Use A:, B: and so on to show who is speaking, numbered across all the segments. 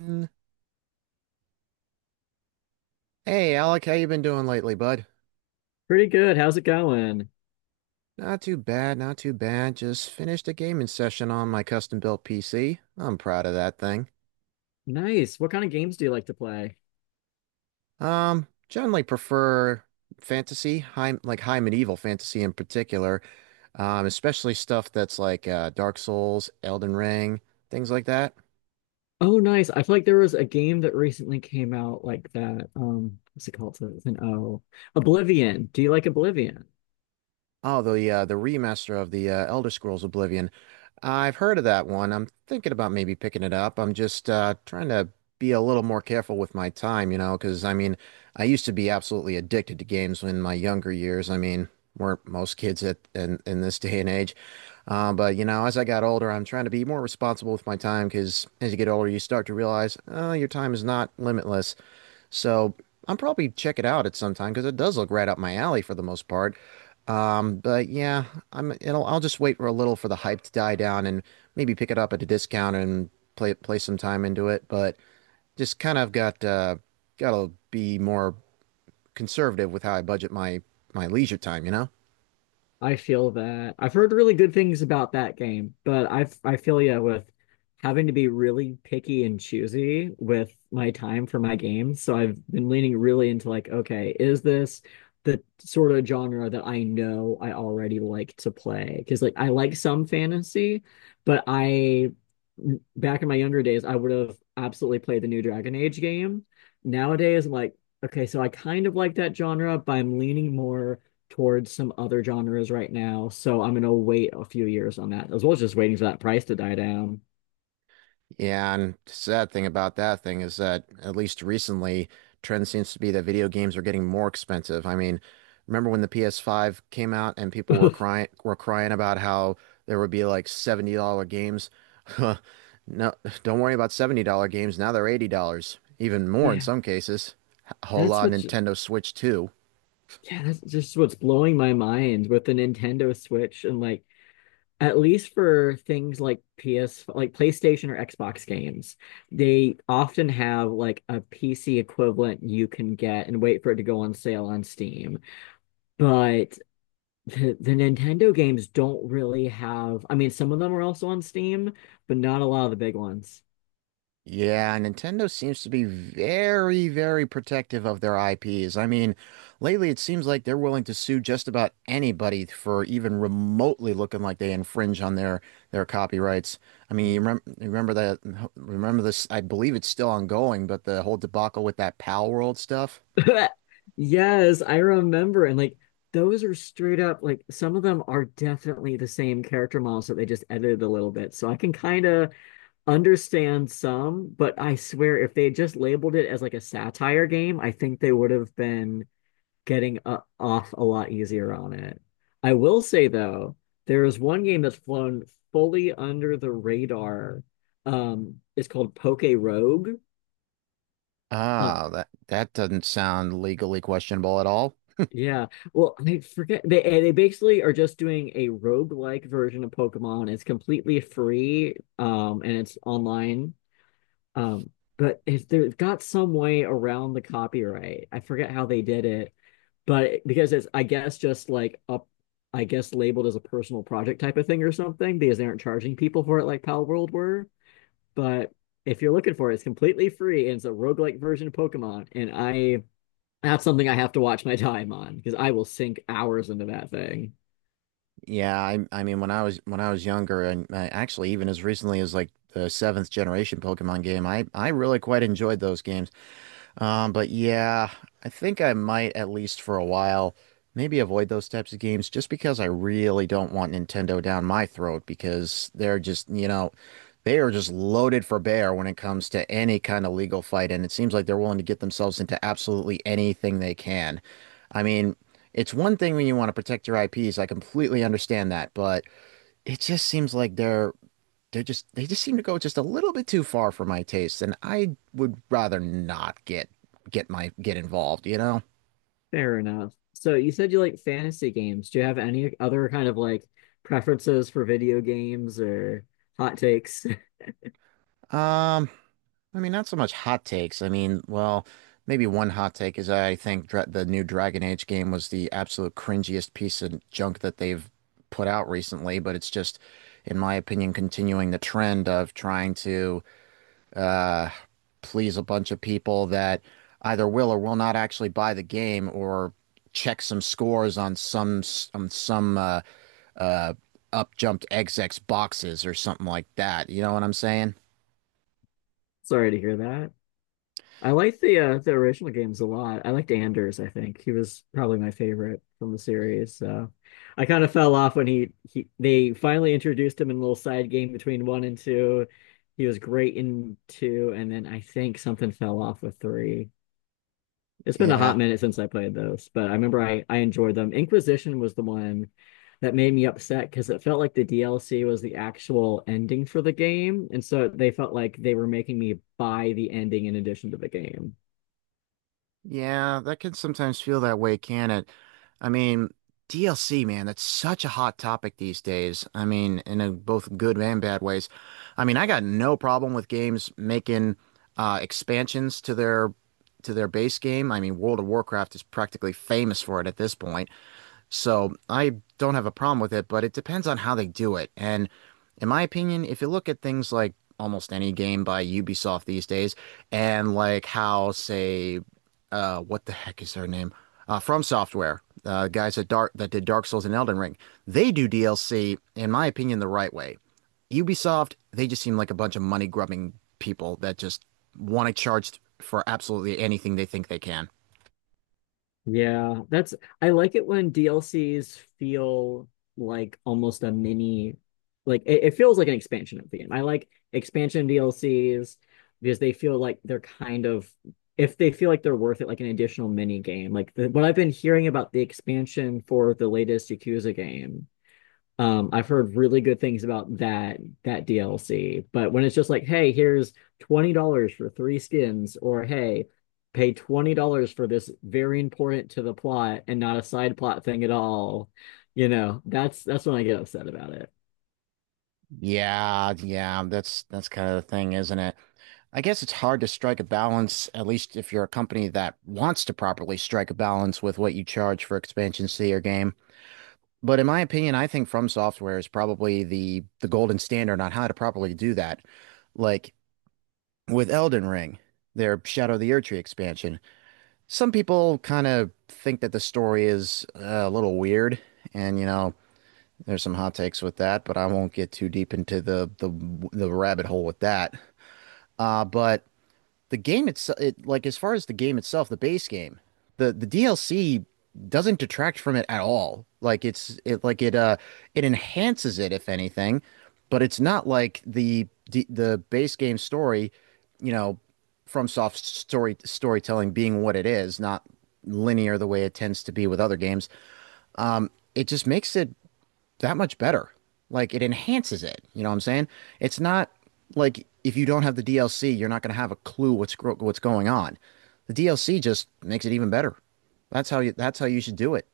A: Mm, Hey Alec, how you been doing lately, bud?
B: Pretty good. How's it going?
A: Not too bad, not too bad. Just finished a gaming session on my custom-built PC. I'm proud of that thing.
B: Nice. What kind of games do you like to play?
A: Generally prefer fantasy, high like high medieval fantasy in particular, especially stuff that's like Dark Souls, Elden Ring, things like that.
B: Oh, nice. I feel like there was a game that recently came out like that. What's it called? So it's an O. Oblivion. Do you like Oblivion?
A: Oh, the remaster of the Elder Scrolls Oblivion. I've heard of that one. I'm thinking about maybe picking it up. I'm just trying to be a little more careful with my time, you know, because I mean, I used to be absolutely addicted to games in my younger years. I mean, weren't most kids in this day and age. But you know, as I got older, I'm trying to be more responsible with my time because as you get older, you start to realize, oh, your time is not limitless. So I'm probably check it out at some time because it does look right up my alley for the most part. But yeah, I'll just wait for a little for the hype to die down and maybe pick it up at a discount and play some time into it. But just kind of got gotta be more conservative with how I budget my leisure time, you know?
B: I feel that. I've heard really good things about that game, but I feel, yeah, with having to be really picky and choosy with my time for my games. So I've been leaning really into, like, okay, is this the sort of genre that I know I already like to play? Because, like, I like some fantasy, but I, back in my younger days I would have absolutely played the new Dragon Age game. Nowadays, I'm like, okay, so I kind of like that genre, but I'm leaning more towards some other genres right now, so I'm gonna wait a few years on that, as well as just waiting for that price to die down.
A: Yeah, and the sad thing about that thing is that at least recently, trend seems to be that video games are getting more expensive. I mean, remember when the PS5 came out and people were crying about how there would be like $70 games? No, don't worry about $70 games. Now they're $80, even more in
B: Yeah,
A: some cases.
B: that's
A: Hola,
B: what's,
A: Nintendo Switch 2.
B: yeah, that's just what's blowing my mind with the Nintendo Switch. And, like, at least for things like PS, like PlayStation or Xbox games, they often have like a PC equivalent you can get and wait for it to go on sale on Steam. But the Nintendo games don't really have, I mean, some of them are also on Steam, but not a lot of the big ones.
A: Yeah, Nintendo seems to be very, very protective of their IPs. I mean, lately it seems like they're willing to sue just about anybody for even remotely looking like they infringe on their copyrights. I mean, you
B: Mm.
A: remember, remember that, remember this, I believe it's still ongoing, but the whole debacle with that Pal World stuff.
B: Yes, I remember. And, like, those are straight up, like, some of them are definitely the same character models that they just edited a little bit. So I can kind of understand some, but I swear if they had just labeled it as like a satire game, I think they would have been getting off a lot easier on it. I will say though, there is one game that's flown fully under the radar. It's called Poke Rogue. Uh,
A: Ah, that doesn't sound legally questionable at all.
B: yeah. Well, I forget, they basically are just doing a roguelike version of Pokemon. It's completely free, and it's online. Um, but if they've got some way around the copyright, I forget how they did it, but because it's, I guess, just like up, I guess, labeled as a personal project type of thing or something, because they aren't charging people for it like Pal World were. But if you're looking for it, it's completely free and it's a roguelike version of Pokemon. And I, that's something I have to watch my time on because I will sink hours into that thing.
A: Yeah, I mean when I was younger and actually even as recently as like the seventh generation Pokemon game, I really quite enjoyed those games. But yeah, I think I might at least for a while maybe avoid those types of games just because I really don't want Nintendo down my throat because they're just, you know, they are just loaded for bear when it comes to any kind of legal fight, and it seems like they're willing to get themselves into absolutely anything they can. I mean, it's one thing when you want to protect your IPs, I completely understand that, but it just seems like they just seem to go just a little bit too far for my taste, and I would rather not get involved, you know?
B: Fair enough. So you said you like fantasy games. Do you have any other kind of, like, preferences for video games or hot takes?
A: Um, I mean, not so much hot takes. I mean, well, maybe one hot take is I think dra the new Dragon Age game was the absolute cringiest piece of junk that they've put out recently, but it's just, in my opinion, continuing the trend of trying to uh, please a bunch of people that either will or will not actually buy the game or check some scores on some uh, up jumped XX boxes or something like that. You know what I'm saying?
B: Sorry to hear that. I like the original games a lot. I liked Anders, I think. He was probably my favorite from the series. So I kind of fell off when he they finally introduced him in a little side game between one and two. He was great in two, and then I think something fell off with three. It's been a
A: Yeah.
B: hot minute since I played those, but I remember I enjoyed them. Inquisition was the one that made me upset because it felt like the DLC was the actual ending for the game. And so they felt like they were making me buy the ending in addition to the game.
A: Yeah, that can sometimes feel that way, can it? I mean, DLC, man, that's such a hot topic these days. I mean, in a, both good and bad ways. I mean, I got no problem with games making expansions to their base game. I mean, World of Warcraft is practically famous for it at this point. So I don't have a problem with it, but it depends on how they do it. And in my opinion, if you look at things like almost any game by Ubisoft these days, and like how, say, what the heck is their name? From Software, guys that did Dark Souls and Elden Ring, they do DLC, in my opinion, the right way. Ubisoft, they just seem like a bunch of money grubbing people that just want to charge for absolutely anything they think they can.
B: Yeah, that's, I like it when DLCs feel like almost a mini, like, it feels like an expansion of the game. I like expansion DLCs because they feel like they're kind of, if they feel like they're worth it, like an additional mini game. Like the, what I've been hearing about the expansion for the latest Yakuza game, I've heard really good things about that DLC, but when it's just like, hey, here's $20 for three skins, or hey, pay $20 for this very important to the plot and not a side plot thing at all, you know, that's when I get upset about it.
A: Yeah, yeah, that's kind of the thing, isn't it? I guess it's hard to strike a balance, at least if you're a company that wants to properly strike a balance with what you charge for expansions to your game. But in my opinion, I think From Software is probably the golden standard on how to properly do that. Like with Elden Ring, their Shadow of the Erdtree expansion. Some people kind of think that the story is a little weird, and you know, there's some hot takes with that, but I won't get too deep into the rabbit hole with that. But the game itself, it, like as far as the game itself, the base game, the DLC doesn't detract from it at all. Like it enhances it if anything, but it's not like the base game story, you know, from soft storytelling being what it is, not linear the way it tends to be with other games. It just makes it that much better. Like it enhances it. You know what I'm saying? It's not like if you don't have the DLC, you're not going to have a clue what's going on. The DLC just makes it even better. That's how you should do it.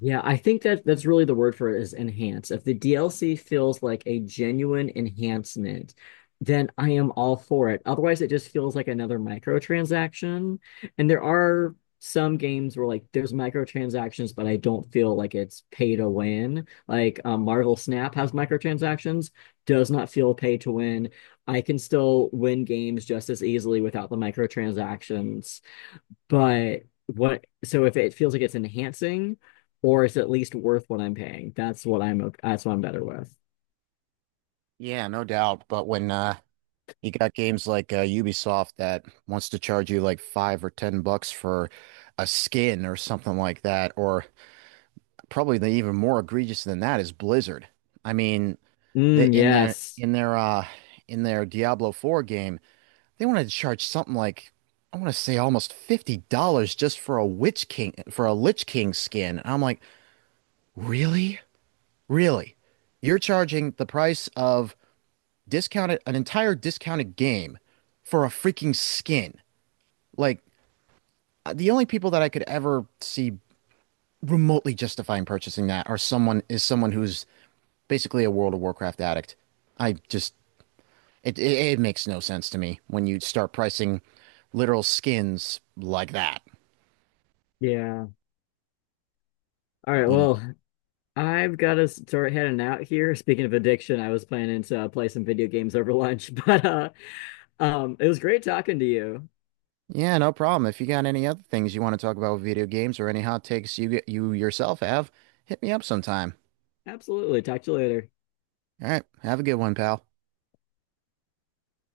B: Yeah, I think that that's really the word for it is enhance. If the DLC feels like a genuine enhancement, then I am all for it. Otherwise, it just feels like another microtransaction. And there are some games where, like, there's microtransactions, but I don't feel like it's pay to win. Like, Marvel Snap has microtransactions, does not feel pay to win. I can still win games just as easily without the microtransactions. But what, so if it feels like it's enhancing or it's at least worth what I'm paying, that's what I'm, that's what I'm better with.
A: Yeah, no doubt. But when you got games like Ubisoft that wants to charge you like $5 or $10 for a skin or something like that, or probably the even more egregious than that is Blizzard. I mean,
B: Mm,
A: in their
B: yes.
A: in their Diablo 4 game, they wanted to charge something like I want to say almost $50 just for a Lich King skin. And I'm like, really? Really? You're charging the price of discounted an entire discounted game for a freaking skin. Like, the only people that I could ever see remotely justifying purchasing that are someone is someone who's basically a World of Warcraft addict. I just it makes no sense to me when you start pricing literal skins like that.
B: Yeah. All right. Well, I've got to start heading out here. Speaking of addiction, I was planning to play some video games over lunch, but it was great talking to you.
A: Yeah, no problem. If you got any other things you want to talk about with video games or any hot takes you yourself have, hit me up sometime.
B: Absolutely. Talk to you later.
A: All right, have a good one, pal.